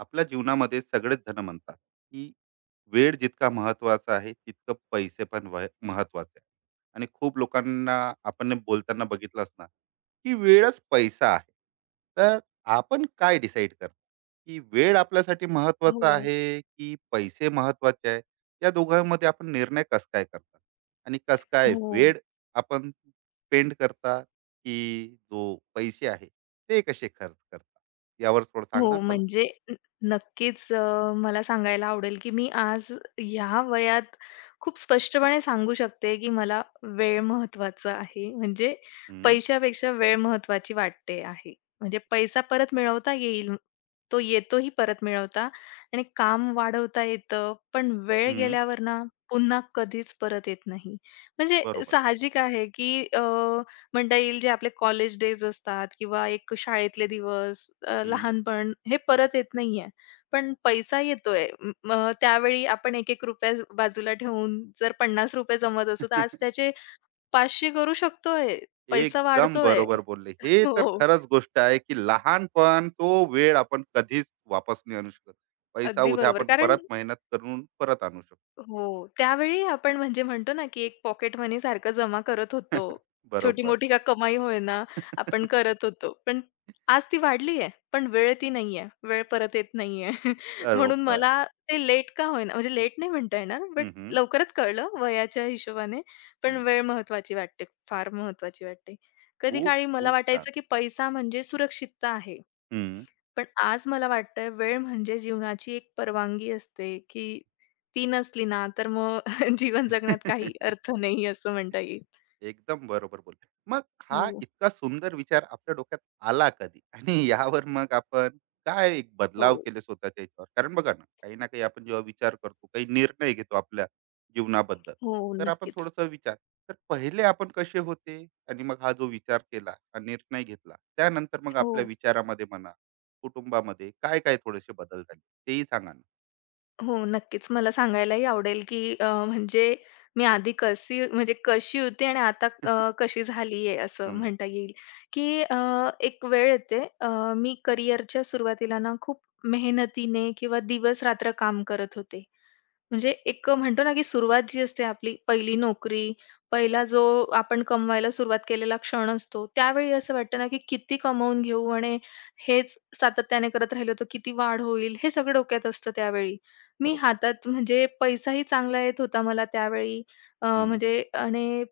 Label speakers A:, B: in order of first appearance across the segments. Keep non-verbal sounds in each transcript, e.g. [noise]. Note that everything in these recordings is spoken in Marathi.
A: आपल्या जीवनामध्ये सगळेच जण म्हणतात की वेळ जितका महत्वाचा आहे तितकं पैसे पण महत्वाचे आहे. आणि खूप लोकांना आपण ने बोलताना बघितलं असणार की वेळच पैसा आहे. तर आपण काय डिसाईड करता की वेळ आपल्यासाठी महत्वाचा
B: हो,
A: आहे की पैसे महत्वाचे आहे. या दोघांमध्ये आपण निर्णय कस काय करता आणि कस काय
B: हो,
A: वेळ आपण पेंड करता, की जो पैसे आहे ते कसे खर्च करता, यावर थोडं
B: हो.
A: सांगणार
B: म्हणजे न नक्कीच मला सांगायला आवडेल, की मी आज ह्या वयात खूप स्पष्टपणे सांगू शकते, की मला वेळ महत्वाचा आहे. म्हणजे
A: मला.
B: पैशापेक्षा वेळ महत्त्वाची वाटते आहे. म्हणजे पैसा परत मिळवता येईल, तो येतोही परत मिळवता आणि काम वाढवता येतं, पण वेळ
A: हं,
B: गेल्यावर ना, पुन्हा कधीच परत येत नाही. म्हणजे
A: बरोबर.
B: साहजिक आहे, की म्हणता येईल जे आपले कॉलेज डेज असतात किंवा एक शाळेतले दिवस,
A: हं.
B: लहानपण हे परत येत नाहीये. पण पैसा येतोय. मग त्यावेळी आपण एक एक ₹1 बाजूला ठेवून जर ₹50 जमत असू, तर आज
A: [laughs]
B: त्याचे 500 करू शकतोय. पैसा
A: एकदम
B: वाढतोय.
A: बरोबर बोलले.
B: [laughs]
A: हे तर
B: हो,
A: खरंच गोष्ट आहे, की लहानपण तो वेळ आपण कधीच वापस नाही आणू शकत. पैसा
B: अगदी
A: उद्या
B: बरोबर.
A: आपण
B: कारण
A: परत मेहनत करून परत आणू शकतो.
B: हो. त्यावेळी आपण म्हणजे म्हणतो ना, की एक पॉकेट मनी सारखं जमा करत होतो.
A: [laughs] बरोबर.
B: छोटी-मोठी का कमाई होय ना आपण
A: [laughs]
B: करत होतो. पण आज ती वाढली आहे, पण वेळ ती नाहीये. वेळ परत येत नाहीये. [laughs] म्हणून
A: बरोबर.
B: मला ते लेट का होईना, म्हणजे लेट नाही म्हणता येणार, बट
A: हं, हं.
B: लवकरच कळलं वयाच्या हिशोबाने. पण
A: हं.
B: वेळ महत्त्वाची वाटते, फार महत्त्वाची वाटते. कधी
A: खूप
B: काळी मला
A: खूप
B: वाटायचं,
A: छान.
B: की पैसा म्हणजे सुरक्षितता आहे.
A: हं.
B: पण आज मला वाटतंय वेळ म्हणजे जीवनाची एक परवानगी असते, की ती नसली ना, तर मग [laughs] जीवन जगण्यात काही अर्थ
A: [laughs]
B: नाही असं म्हणता येईल.
A: एकदम बरोबर बोल. मग हा
B: हो,
A: इतका सुंदर विचार आपल्या डोक्यात आला कधी, आणि [laughs] यावर मग आपण काय एक
B: हो,
A: बदलाव केले स्वतःच्या याच्यावर? कारण बघा ना, काही ना काही आपण जेव्हा विचार करतो, काही निर्णय घेतो आपल्या जीवनाबद्दल,
B: हो,
A: तर आपण
B: नक्कीच.
A: थोडस विचार. तर पहिले आपण कसे होते, आणि मग हा जो विचार केला, हा निर्णय घेतला, त्यानंतर मग
B: हो,
A: आपल्या विचारामध्ये म्हणा, कुटुंबामध्ये काय काय थोडेसे बदल झाले, तेही सांगा ना.
B: हो, नक्कीच. मला सांगायलाही आवडेल, की म्हणजे मी आधी कशी म्हणजे कशी होती आणि आता
A: [laughs]
B: कशी झाली आहे असं
A: हम्म,
B: म्हणता येईल, की एक वेळ येते मी करिअरच्या सुरुवातीला ना खूप मेहनतीने किंवा दिवस-रात्र काम करत होते. म्हणजे एक म्हणतो ना, की सुरुवात जी असते आपली पहिली नोकरी, पहिला जो आपण कमवायला सुरुवात केलेला क्षण असतो, त्यावेळी असं वाटतं ना, की किती कमवून घेऊ आणि हेच सातत्याने करत राहिलो तर किती वाढ होईल, हे सगळं डोक्यात असतं त्यावेळी. मी
A: बरोबर.
B: हातात म्हणजे पैसाही चांगला येत होता मला त्यावेळी
A: हम्म,
B: म्हणजे आणि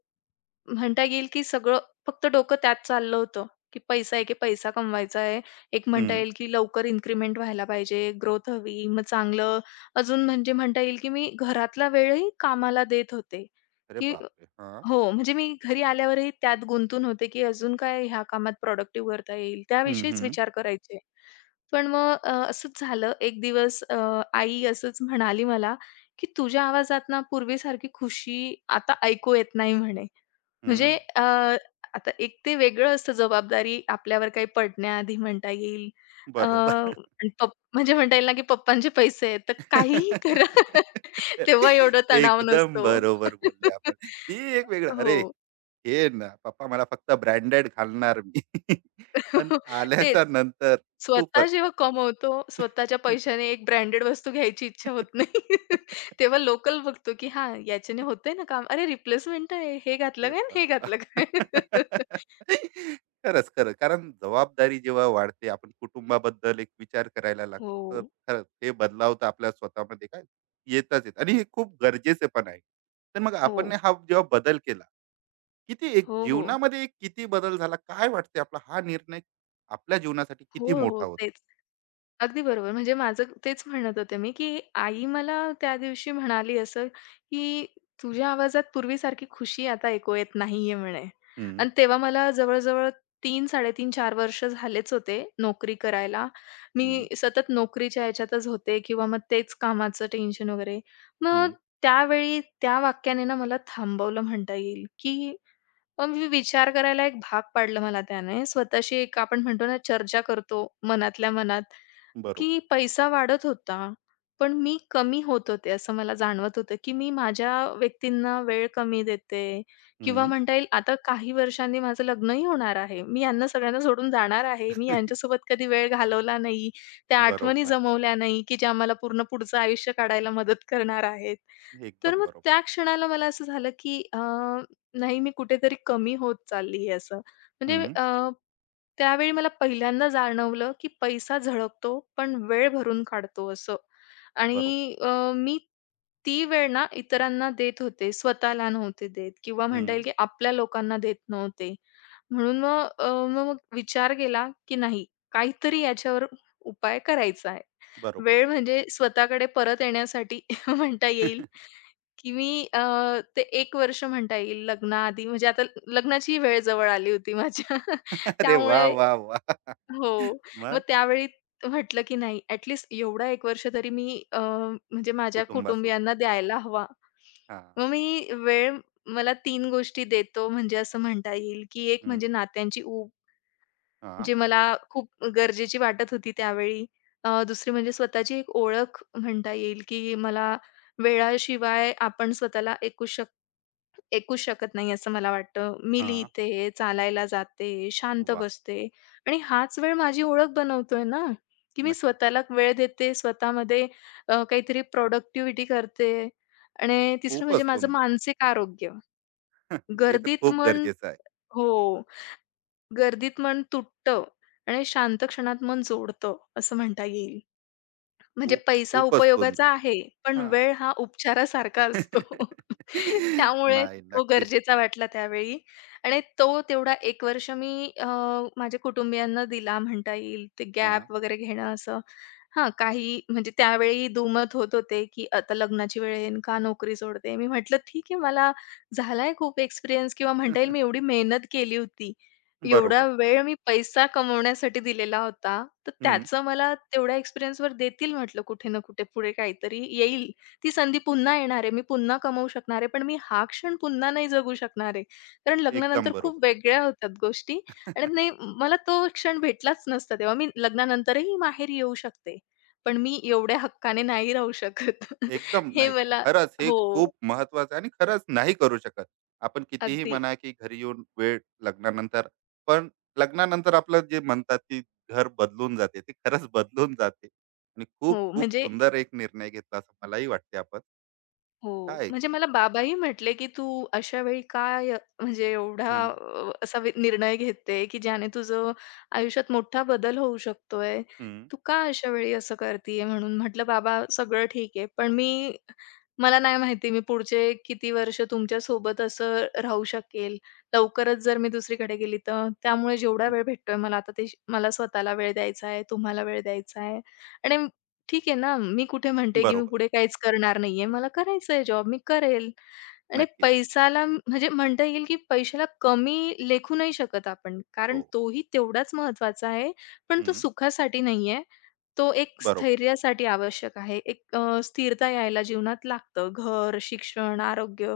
B: म्हणता येईल की सगळं फक्त डोकं त्यात चाललं होतं, की पैसा आहे, की पैसा कमवायचा आहे. एक म्हणता
A: हम्म.
B: येईल की लवकर इन्क्रिमेंट व्हायला पाहिजे, ग्रोथ हवी, मग चांगलं अजून म्हणजे म्हणता येईल की मी घरातला वेळही कामाला देत होते,
A: अरे
B: की
A: बापरे हा.
B: हो, म्हणजे मी घरी आल्यावरही त्यात गुंतून होते, की अजून काय ह्या कामात प्रॉडक्टिव्ह करता येईल,
A: हम्म,
B: त्याविषयीच
A: हम्म,
B: विचार करायचे. पण मग असंच झालं एक दिवस आई असंच म्हणाली मला, की "तुझ्या आवाजात ना पूर्वीसारखी खुशी आता ऐकू येत नाही" म्हणे. म्हणजे
A: हम्म.
B: आता एक ते वेगळं असतं जबाबदारी आपल्यावर काही पडण्याआधी म्हणता येईल.
A: बरोबर.
B: आणि म्हणजे म्हणता येईल ना, की पप्पांचे पैसे आहेत, तर काहीही करा. [laughs]
A: [laughs]
B: तेव्हा एवढा तणाव
A: एकदम
B: नसतो.
A: बरोबर बोलले आपण.
B: [laughs]
A: ती एक वेगळं
B: हो.
A: अरे, हे ना पप्पा मला फक्त ब्रँडेड घालणार मी. [laughs] पण
B: [laughs] तेच.
A: आल्याच्या नंतर
B: स्वतः
A: खूपच.
B: जेव्हा कमवतो, स्वतःच्या पैशाने एक ब्रँडेड वस्तू घ्यायची इच्छा होत नाही.
A: [laughs]
B: [laughs] तेव्हा लोकल बघतो, की हां, याच्याने होतंय ना काम. अरे, रिप्लेसमेंट आहे. हे घातलं
A: हे
B: काय आणि हे
A: भगवान!
B: घातलं काय?
A: [laughs]
B: [laughs]
A: खरंच, खरंच. कारण जबाबदारी जेव्हा वाढते, आपण कुटुंबाबद्दल एक विचार करायला लागतो. तर
B: हो,
A: खरंच हे बदलाव तर आपल्या स्वतःमध्ये काय येतच आहेत, आणि हे खूप गरजेचे पण आहे. तर मग
B: हो.
A: आपण हा जेव्हा बदल केला, किती एक
B: हो, हो.
A: जीवनामध्ये एक किती बदल झाला? काय वाटते, आपला हा निर्णय आपल्या जीवनासाठी किती
B: हो, हो.
A: मोठा होता?
B: तेच. अगदी बरोबर. म्हणजे माझं तेच म्हणत होते मी, की आई मला त्या दिवशी म्हणाली असं, की "तुझ्या आवाजात पूर्वीसारखी खुशी आता ऐकू येत नाहीये" म्हणे.
A: हं,
B: आणि तेव्हा मला जवळ-जवळ 3, 3.5, 4 वर्ष झालेच होते नोकरी करायला.
A: हं,
B: मी सतत नोकरीच्या ह्याच्यातच होते किंवा मग तेच कामाचं टेन्शन वगैरे. मग
A: हं.
B: त्यावेळी त्या वाक्याने ना मला थांबवलं म्हणता येईल, की मग मी विचार करायला एक भाग पाडलं मला त्याने. स्वतःशी एक आपण म्हणतो ना चर्चा करतो मनातल्या मनात,
A: बरोबर.
B: की पैसा वाढत होता, पण मी कमी होत होते असं मला जाणवत होतं, की मी माझ्या व्यक्तींना वेळ कमी देते किंवा
A: हं.
B: म्हणता येईल आता काही वर्षांनी माझं लग्नही होणार आहे. मी यांना सगळ्यांना सोडून जाणार आहे. मी
A: [laughs]
B: यांच्यासोबत कधी वेळ घालवला नाही. त्या आठवणी
A: बरोबर.
B: जमवल्या नाही, की ज्या मला पूर्ण पुढचं आयुष्य काढायला मदत करणार आहेत. तर
A: एकदम
B: मग
A: बरोबर.
B: त्या क्षणाला मला असं झालं, की नाही, मी कुठेतरी कमी होत चालली आहे असं. म्हणजे
A: हं.
B: त्यावेळी मला पहिल्यांदा जाणवलं, की पैसा झळकतो, पण वेळ भरून काढतो असं.
A: बरोबर.
B: आणि मी ती वेळ ना इतरांना देत होते, स्वतःला नव्हते देत किंवा म्हणता येईल,
A: हं.
B: की आपल्या लोकांना देत नव्हते. म्हणून मग अ, मग मग विचार केला, की नाही काहीतरी याच्यावर उपाय करायचा आहे.
A: बरोबर.
B: वेळ म्हणजे स्वतःकडे परत येण्यासाठी [laughs] म्हणता येईल.
A: [laughs]
B: की मी ते एक वर्ष म्हणता येईल लग्नाआधी म्हणजे आता लग्नाची वेळ जवळ आली होती माझ्या. [laughs]
A: अरे वा,
B: त्यामुळे
A: वा, वा,
B: हो. मग
A: मग.
B: त्यावेळी म्हटलं की नाही ॲट लीस्ट एवढा एक वर्ष तरी मी म्हणजे माझ्या
A: कुटुंबासोबत.
B: कुटुंबियांना द्यायला हवा.
A: हां.
B: मग मी वेळ मला तीन गोष्टी देतो म्हणजे असं म्हणता येईल, की एक म्हणजे
A: हं.
B: नात्यांची ऊब,
A: हां,
B: जे मला खूप गरजेची वाटत होती त्यावेळी. दुसरी म्हणजे स्वतःची एक ओळख म्हणता येईल, की मला वेळाशिवाय आपण स्वतःला ऐकूच शकत नाही असं मला वाटतं. मी
A: हां.
B: लिहिते, चालायला जाते, शांत
A: वाह!
B: बसते आणि हाच वेळ माझी ओळख बनवतोय ना, की मी
A: नक्कीच.
B: स्वतःला वेळ देते, स्वतःमध्ये काहीतरी प्रॉडक्टिव्हिटी करते आणि तिसरं म्हणजे
A: खूपच
B: माझं
A: सुंदर.
B: मानसिक आरोग्य.
A: [laughs] ते तर
B: गर्दीत
A: खूप
B: मन
A: गरजेचं आहे.
B: हो, गर्दीत मन तुटतं आणि शांत क्षणात मन जोडतं असं म्हणता येईल. म्हणजे
A: खूप,
B: पैसा
A: खूपच
B: उपयोगाचा
A: सुंदर.
B: आहे, पण
A: हां.
B: वेळ हा उपचारासारखा असतो. [laughs]
A: [laughs]
B: त्यामुळे
A: नाही,
B: तो
A: नक्कीच.
B: गरजेचा वाटला त्यावेळी आणि तो तेवढा एक वर्ष मी माझ्या कुटुंबियांना दिला म्हणता येईल. ते
A: हां.
B: गॅप वगैरे घेणं असं. हां, काही म्हणजे त्यावेळी दुमत होत होते, की आता लग्नाची वेळ येईन का नोकरी सोडते? मी म्हटलं, "ठीक आहे, मला झालाय खूप एक्सपिरियन्स किंवा म्हणता येईल मी
A: [laughs]
B: एवढी मेहनत केली होती. एवढा
A: बरोबर.
B: वेळ मी पैसा कमवण्यासाठी दिलेला होता, तर
A: हं.
B: त्याचं मला तेवढ्या एक्सपिरियन्सवर देतील म्हटलं कुठे ना कुठे पुढे काहीतरी येईल. ती संधी पुन्हा येणार आहे. मी पुन्हा कमवू शकणार आहे, पण मी हा क्षण पुन्हा नाही जगू शकणार आहे." कारण
A: एकदम
B: लग्नानंतर खूप
A: बरोबर.
B: वेगळ्या होतात गोष्टी आणि नाही मला तो क्षण भेटलाच नसता तेव्हा. मी लग्नानंतरही माहेरी येऊ शकते. पण मी एवढ्या हक्काने नाही राहू शकत. [laughs]
A: एकदम
B: हे
A: नाही.
B: मला
A: खरंच हे
B: हो,
A: खूप महत्वाचं आहे आणि खरंच नाही करू शकत. आपण कितीही
B: अगदी.
A: म्हणा, की घरी येऊन वेळ लग्नानंतर. पण लग्नानंतर आपलं जे म्हणतात, की घर बदलून जाते, ते खरंच बदलून जाते, आणि
B: हो,
A: खूप-खूप
B: म्हणजे
A: सुंदर एक निर्णय घेतला असं मलाही वाटते आपण.
B: हो.
A: काय?
B: म्हणजे मला बाबाही म्हटले, की "तू अशा वेळी काय म्हणजे एवढा
A: हं,
B: असा निर्णय घेते, की ज्याने तुझं आयुष्यात मोठा बदल होऊ शकतोय.
A: हं,
B: तू का अशा वेळी असं करतीये?" म्हणून म्हटलं, "बाबा सगळं ठीक आहे, पण मी मला नाही माहिती मी पुढचे किती वर्ष तुमच्यासोबत असं राहू शकेल. लवकरच जर मी दुसरीकडे गेली तर त्यामुळे जेवढा
A: हं.
B: वेळ भेटतोय मला आता ते मला स्वतःला वेळ द्यायचा आहे, तुम्हाला वेळ द्यायचा आहे आणि ठीक आहे ना, मी कुठे म्हणते, की मी
A: बरोबर.
B: पुढे काहीच करणार नाहीये. मला करायचा आहे जॉब, मी करेल. आणि
A: नक्कीच.
B: पैसाला म्हणजे म्हणता येईल, की पैशाला कमी लेखू नाही शकत आपण. कारण
A: हो.
B: तोही तेवढाच महत्वाचा आहे, पण तो
A: हं.
B: सुखासाठी नाही आहे. तो एक
A: बरोबर.
B: स्थैर्यासाठी आवश्यक आहे. एक स्थिरता यायला जीवनात लागतं. घर, शिक्षण, आरोग्य,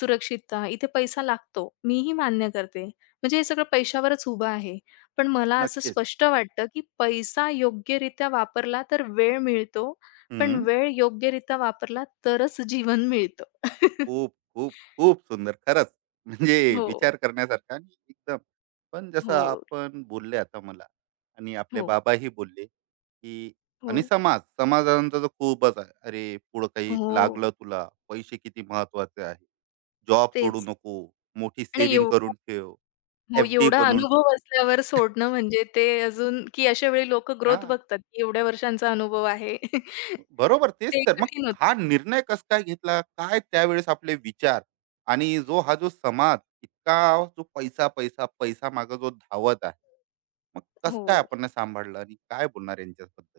B: सुरक्षितता इथे पैसा लागतो. मीही मान्य करते. म्हणजे हे सगळं पैशावरच उभं आहे. पण मला असं
A: नक्कीच.
B: स्पष्ट वाटतं, की पैसा योग्यरित्या वापरला तर वेळ मिळतो. पण
A: हं.
B: वेळ योग्यरित्या वापरला तरच जीवन मिळतं. [laughs]
A: खूप खूप, खूप सुंदर खरंच. म्हणजे
B: हो,
A: विचार करण्यासारखा आणि एकदम. पण जसं
B: हो,
A: आपण बोलले आता मला, आणि आपले
B: हो,
A: बाबाही बोलले की,
B: हो,
A: आणि समाजानंतर तर खूपच आहे अरे. पुढं काही
B: हो.
A: लागलं तुला, पैसे किती महत्वाचे आहे, जॉब सोडू
B: तेच
A: नको, मोठी
B: आणि
A: सेविंग
B: एवढा
A: करून ठेव,
B: हो,
A: FD
B: एवढा
A: बनवून.
B: अनुभव असल्यावर सोडणं म्हणजे ते अजून की अशा वेळी लोकं
A: हा,
B: ग्रोथ बघतात, की एवढ्या वर्षांचा अनुभव आहे. [laughs]
A: बरोबर. तेच
B: ते
A: तर मग
B: कठीण होतं.
A: हा निर्णय कस काय घेतला, काय त्यावेळेस आपले विचार? आणि जो हा जो समाज इतका जो पैसा पैसा पैसा माग जो धावत आहे, मग कस
B: हो.
A: काय आपण हे सांभाळलं आणि काय बोलणार यांच्याबद्दल?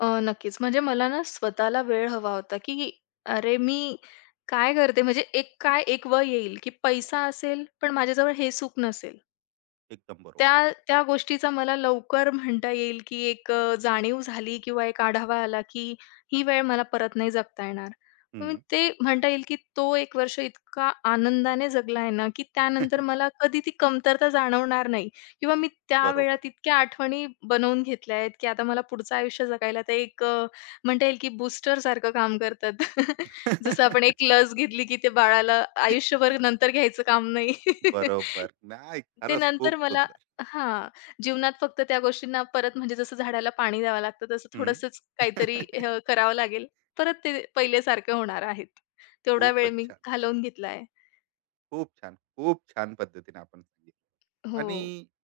B: नक्कीच. म्हणजे मला ना स्वतःला वेळ हवा होता, की अरे मी काय करते? म्हणजे एक काय एक वय येईल, की पैसा असेल, पण माझ्याजवळ हे सुख नसेल.
A: एकदम बरोबर.
B: त्या त्या गोष्टीचा मला लवकर म्हणता येईल, की एक जाणीव झाली किंवा एक आढावा आला, की ही वेळ मला परत नाही जगता येणार. मग मी
A: हम्म.
B: ते म्हणता येईल, की तो एक वर्ष इतका आनंदाने जगला आहे ना, की त्यानंतर
A: [laughs]
B: मला कधी ती कमतरता जाणवणार नाही किंवा मी त्या
A: बरोबर.
B: वेळात इतक्या आठवणी बनवून घेतल्या आहेत, की आता मला पुढचं आयुष्य जगायला ते एक म्हणता येईल, की बूस्टरसारखं काम करतात. [laughs] जसं आपण एक
A: [laughs]
B: लस घेतली, की ते बाळाला आयुष्यभर नंतर घ्यायचं काम नाही.
A: बरोबर.
B: [laughs]
A: नाही,
B: ते
A: खरंच
B: नंतर
A: खूप
B: मला
A: सुंदर.
B: हां. जीवनात फक्त त्या गोष्टींना परत म्हणजे जसं झाडाला पाणी द्यावं लागतं, तसं
A: हम्म.
B: थोडंसंच काहीतरी
A: [laughs]
B: करावं लागेल. परत ते पहिल्यासारखं होणार आहेत. तेवढा वेळ
A: खूपच
B: मी
A: छान.
B: घालवून घेतलाय.
A: खूप छान, खूप छान पद्धतीने आपण सांगितलं.
B: हो,
A: आणि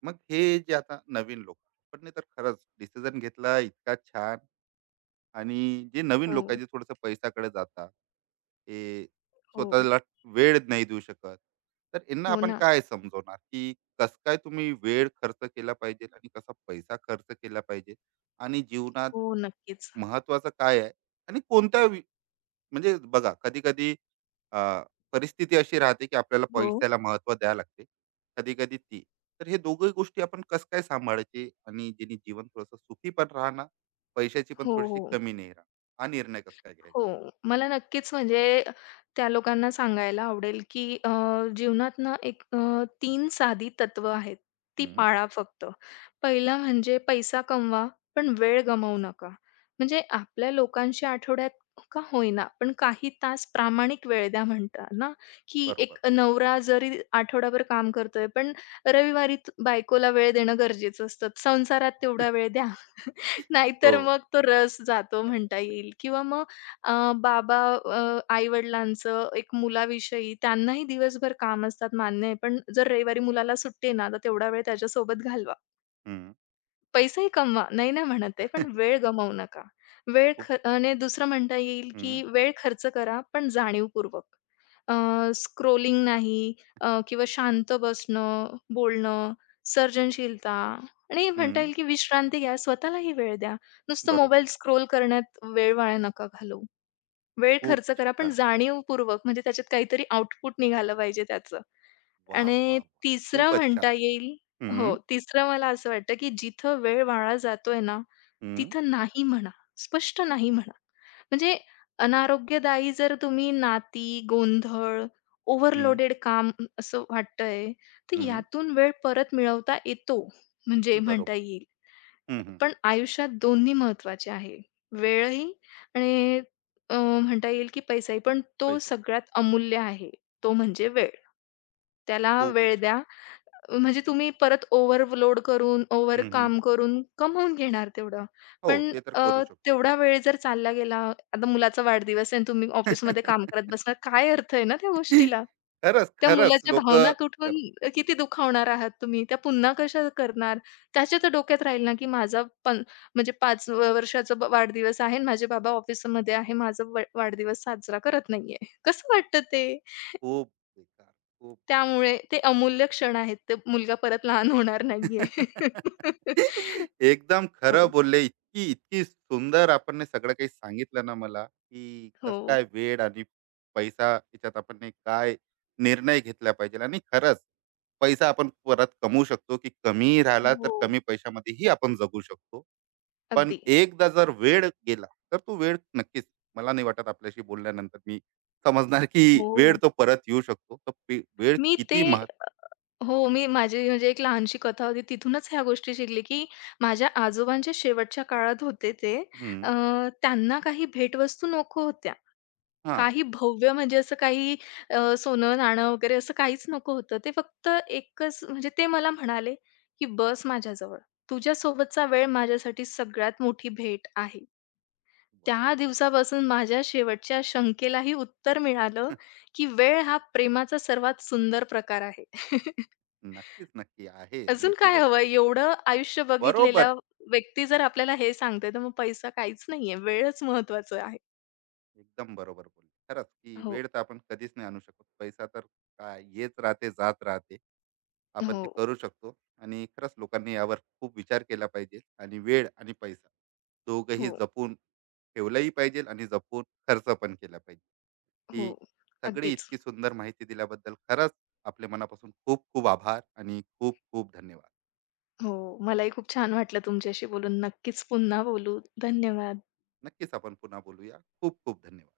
A: मग हे जे आता नवीन लोक, आपण नाही तर खरंच डिसिजन घेतला इतका छान. आणि जे नवीन लोक आहे,
B: हो,
A: जे थोडंसं पैशाकडे जातात, हे
B: हो.
A: स्वतःला वेळ नाही देऊ शकत, तर यांना
B: हो
A: आपण
B: ना.
A: काय समजवणार, की कस काय तुम्ही वेळ खर्च केला पाहिजे आणि कसा पैसा खर्च केला पाहिजे, आणि जीवनात
B: हो, नक्कीच.
A: महत्वाचं काय आहे, आणि कोणत्या वि-, म्हणजे बघा कधी कधी अ, परिस्थिती अशी राहते की आपल्याला
B: हो,
A: पैशाला महत्व द्यावं लागते कधी कधी ती. तर हे दोघही गोष्टी आपण कसं काय सांभाळायची, आणि जेणे जीवन थोडंसं सुखी पण राहणार, पैशाची पण
B: हो,
A: थोडीशी
B: हो.
A: कमी नाही राहणार, हा निर्णय कसं काय घ्यायचा?
B: हो. मला नक्कीच म्हणजे त्या लोकांना सांगायला आवडेल, की जीवनात ना एक 3 साधी तत्व आहेत. ती
A: हम्म,
B: पाळा फक्त. पहिलं म्हणजे पैसा कमवा, पण वेळ गमावू नका. म्हणजे आपल्या लोकांशी आठवड्यात का होईना, पण काही तास प्रामाणिक वेळ द्या म्हणतात ना, की एक
A: बरोबर.
B: नवरा जरी आठवडाभर काम करतोय, पण रविवारी बायकोला वेळ देणं गरजेचं असतं. संसारात तेवढा वेळ द्या.
A: हो.
B: नाहीतर मग तो रस जातो म्हणता येईल किंवा मग अ, बाबा आई-वडिलांचं एक मुलाविषयी त्यांनाही दिवसभर काम असतात, मान्य आहे. पण जर रविवारी मुलाला सुट्टी आहे ना, तर तेवढा वेळ त्याच्यासोबत घालवा.
A: हम्म,
B: पैसेही कमवा, नाही नाही म्हणत आहे, पण वेळ गमावू नका. वेळ
A: खूप.
B: ख आणि दुसरं म्हणता येईल,
A: हम्म,
B: की वेळ खर्च करा, पण जाणीवपूर्वक. अ, स्क्रोलिंग नाही किंवा शांत बसणं, बोलणं, सर्जनशीलता आणि म्हणता
A: हम्म,
B: येईल, की विश्रांती घ्या. स्वतःलाही वेळ द्या. नुसतं
A: बरोबर.
B: मोबाईल स्क्रोल करण्यात वेळ वाया नका घालवू. वेळ
A: खूप
B: खर्च करा, पण
A: छान.
B: जाणीवपूर्वक म्हणजे त्याच्यात काहीतरी आउटपुट निघालं पाहिजे त्याचं.
A: वा
B: आणि
A: वा वा,
B: तिसरं
A: खूपच छान.
B: म्हणता येईल हो,
A: हम्म,
B: तिसरं मला असं वाटतं, की जिथं वेळ वाया जातोय ना,
A: हम्म,
B: तिथं नाही म्हणा. स्पष्ट नाही म्हणा. म्हणजे अनारोग्यदायी जर तुम्ही नाती, गोंधळ,
A: हम्म,
B: ओव्हरलोडेड काम असं वाटतंय, तर
A: हम्म,
B: यातून वेळ परत मिळवता येतो, म्हणजे म्हणता
A: बरोबर.
B: येईल.
A: हम्म, हम्म,
B: पण आयुष्यात दोन्ही महत्त्वाचे आहे. वेळही आणि अ, म्हणता येईल की पैसाही. पण तो
A: पैसे.
B: सगळ्यात अमूल्य आहे. तो म्हणजे वेळ. त्याला
A: खूप
B: वेळ
A: छान.
B: द्या. म्हणजे तुम्ही परत ओव्हरलोड करून,
A: हम्म, हम्म,
B: ओव्हरकाम करून कमवून घेणार तेवढं.
A: हो
B: पण
A: ते तर करू शकतो.
B: तेवढा वेळ जर चालला गेला, आता मुलाचा वाढदिवस आहे आणि तुम्ही ऑफिसमध्ये काम
A: [laughs]
B: करत बसणार, काय अर्थ आहे ना त्या गोष्टीला?
A: खरंच,
B: त्या
A: खरंच
B: मुलाच्या भावना
A: लोकं
B: कुठून
A: करतात.
B: किती दुखावणार आहात तुम्ही? त्या पुन्हा कशा करणार? त्याच्या तर डोक्यात राहील ना, की माझा पण म्हणजे 5 वर्षाचा वाढदिवस आहे आणि माझे बाबा ऑफिसमध्ये आहे. माझा वाढदिवस साजरा करत नाहीये. कसं वाटतं ते?
A: खूप बेकार, खूप बेकार.
B: त्यामुळे ते अमूल्य क्षण आहेत. ते मुलगा परत लहान होणार नाहीये.
A: [laughs]
B: [laughs]
A: एकदम खरं
B: हो,
A: बोलले. इतकी, इतकी सुंदर आपण ने सगळं काही सांगितलं ना मला, की कसं
B: हो,
A: काय वेळ आणि पैसा याच्यात आपण ने काय निर्णय घेतला पाहिजे. आणि खरंच पैसा आपण परत कमवू शकतो, की कमी राहिला
B: हो.
A: तर कमी पैशामध्येही आपण जगू शकतो. पण
B: अगदी.
A: एकदा जर वेळ गेला, तर तो वेळ नक्कीच, मला नाही वाटत आपल्याशी बोलल्यानंतर मी समजणार की वेळ
B: हो.
A: तो परत येऊ शकतो. तर वेळ
B: मी ते
A: किती महत्.
B: हो, मी माझी म्हणजे एक लहानशी कथा होती. तिथूनच ह्या गोष्टी शिकली, की माझ्या आजोबांच्या शेवटच्या काळात होते ते.
A: हं,
B: अ, त्यांना काही भेटवस्तू नको होत्या.
A: हां.
B: काही भव्य म्हणजे असं काही सोनं-नाणं वगैरे असं काहीच नको होतं. ते फक्त एकच म्हणजे ते मला म्हणाले, की "बस माझ्याजवळ. तुझ्यासोबतचा वेळ माझ्यासाठी सगळ्यात मोठी भेट आहे." त्या दिवसापासून माझ्या शेवटच्या शंकेलाही उत्तर मिळालं,
A: [laughs]
B: की वेळ हा प्रेमाचा सर्वात सुंदर प्रकार आहे. [laughs]
A: नक्कीच, नक्की आहे आणि
B: अजून काय
A: त्याच्यात
B: हवं? एवढं आयुष्य
A: बरोबर.
B: बघितलेला व्यक्ती जर आपल्याला हे सांगते, तर मग पैसा काहीच नाहीये. वेळच महत्त्वाचं आहे.
A: एकदम बरोबर बोलले खरंच, की
B: हो,
A: वेळ तर आपण कधीच नाही आणू शकत. पैसा तर काय, येत राहते जात राहते, आपण
B: हो,
A: ते करू शकतो. आणि खरंच लोकांनी यावर खूप विचार केला पाहिजे, आणि वेळ आणि पैसा दोघंही
B: हो,
A: जपून ठेवलंही पाहिजे आणि जपून खर्च पण केला पाहिजे.
B: हो.
A: ही सगळी
B: अगदीच.
A: इतकी सुंदर माहिती दिल्याबद्दल खरंच आपले मनापासून खूप खूप आभार आणि खूप खूप धन्यवाद.
B: हो, मलाही खूप छान वाटलं तुमच्याशी बोलून. नक्कीच पुन्हा बोलू. धन्यवाद.
A: नक्कीच आपण पुन्हा बोलूया. खूप खूप धन्यवाद.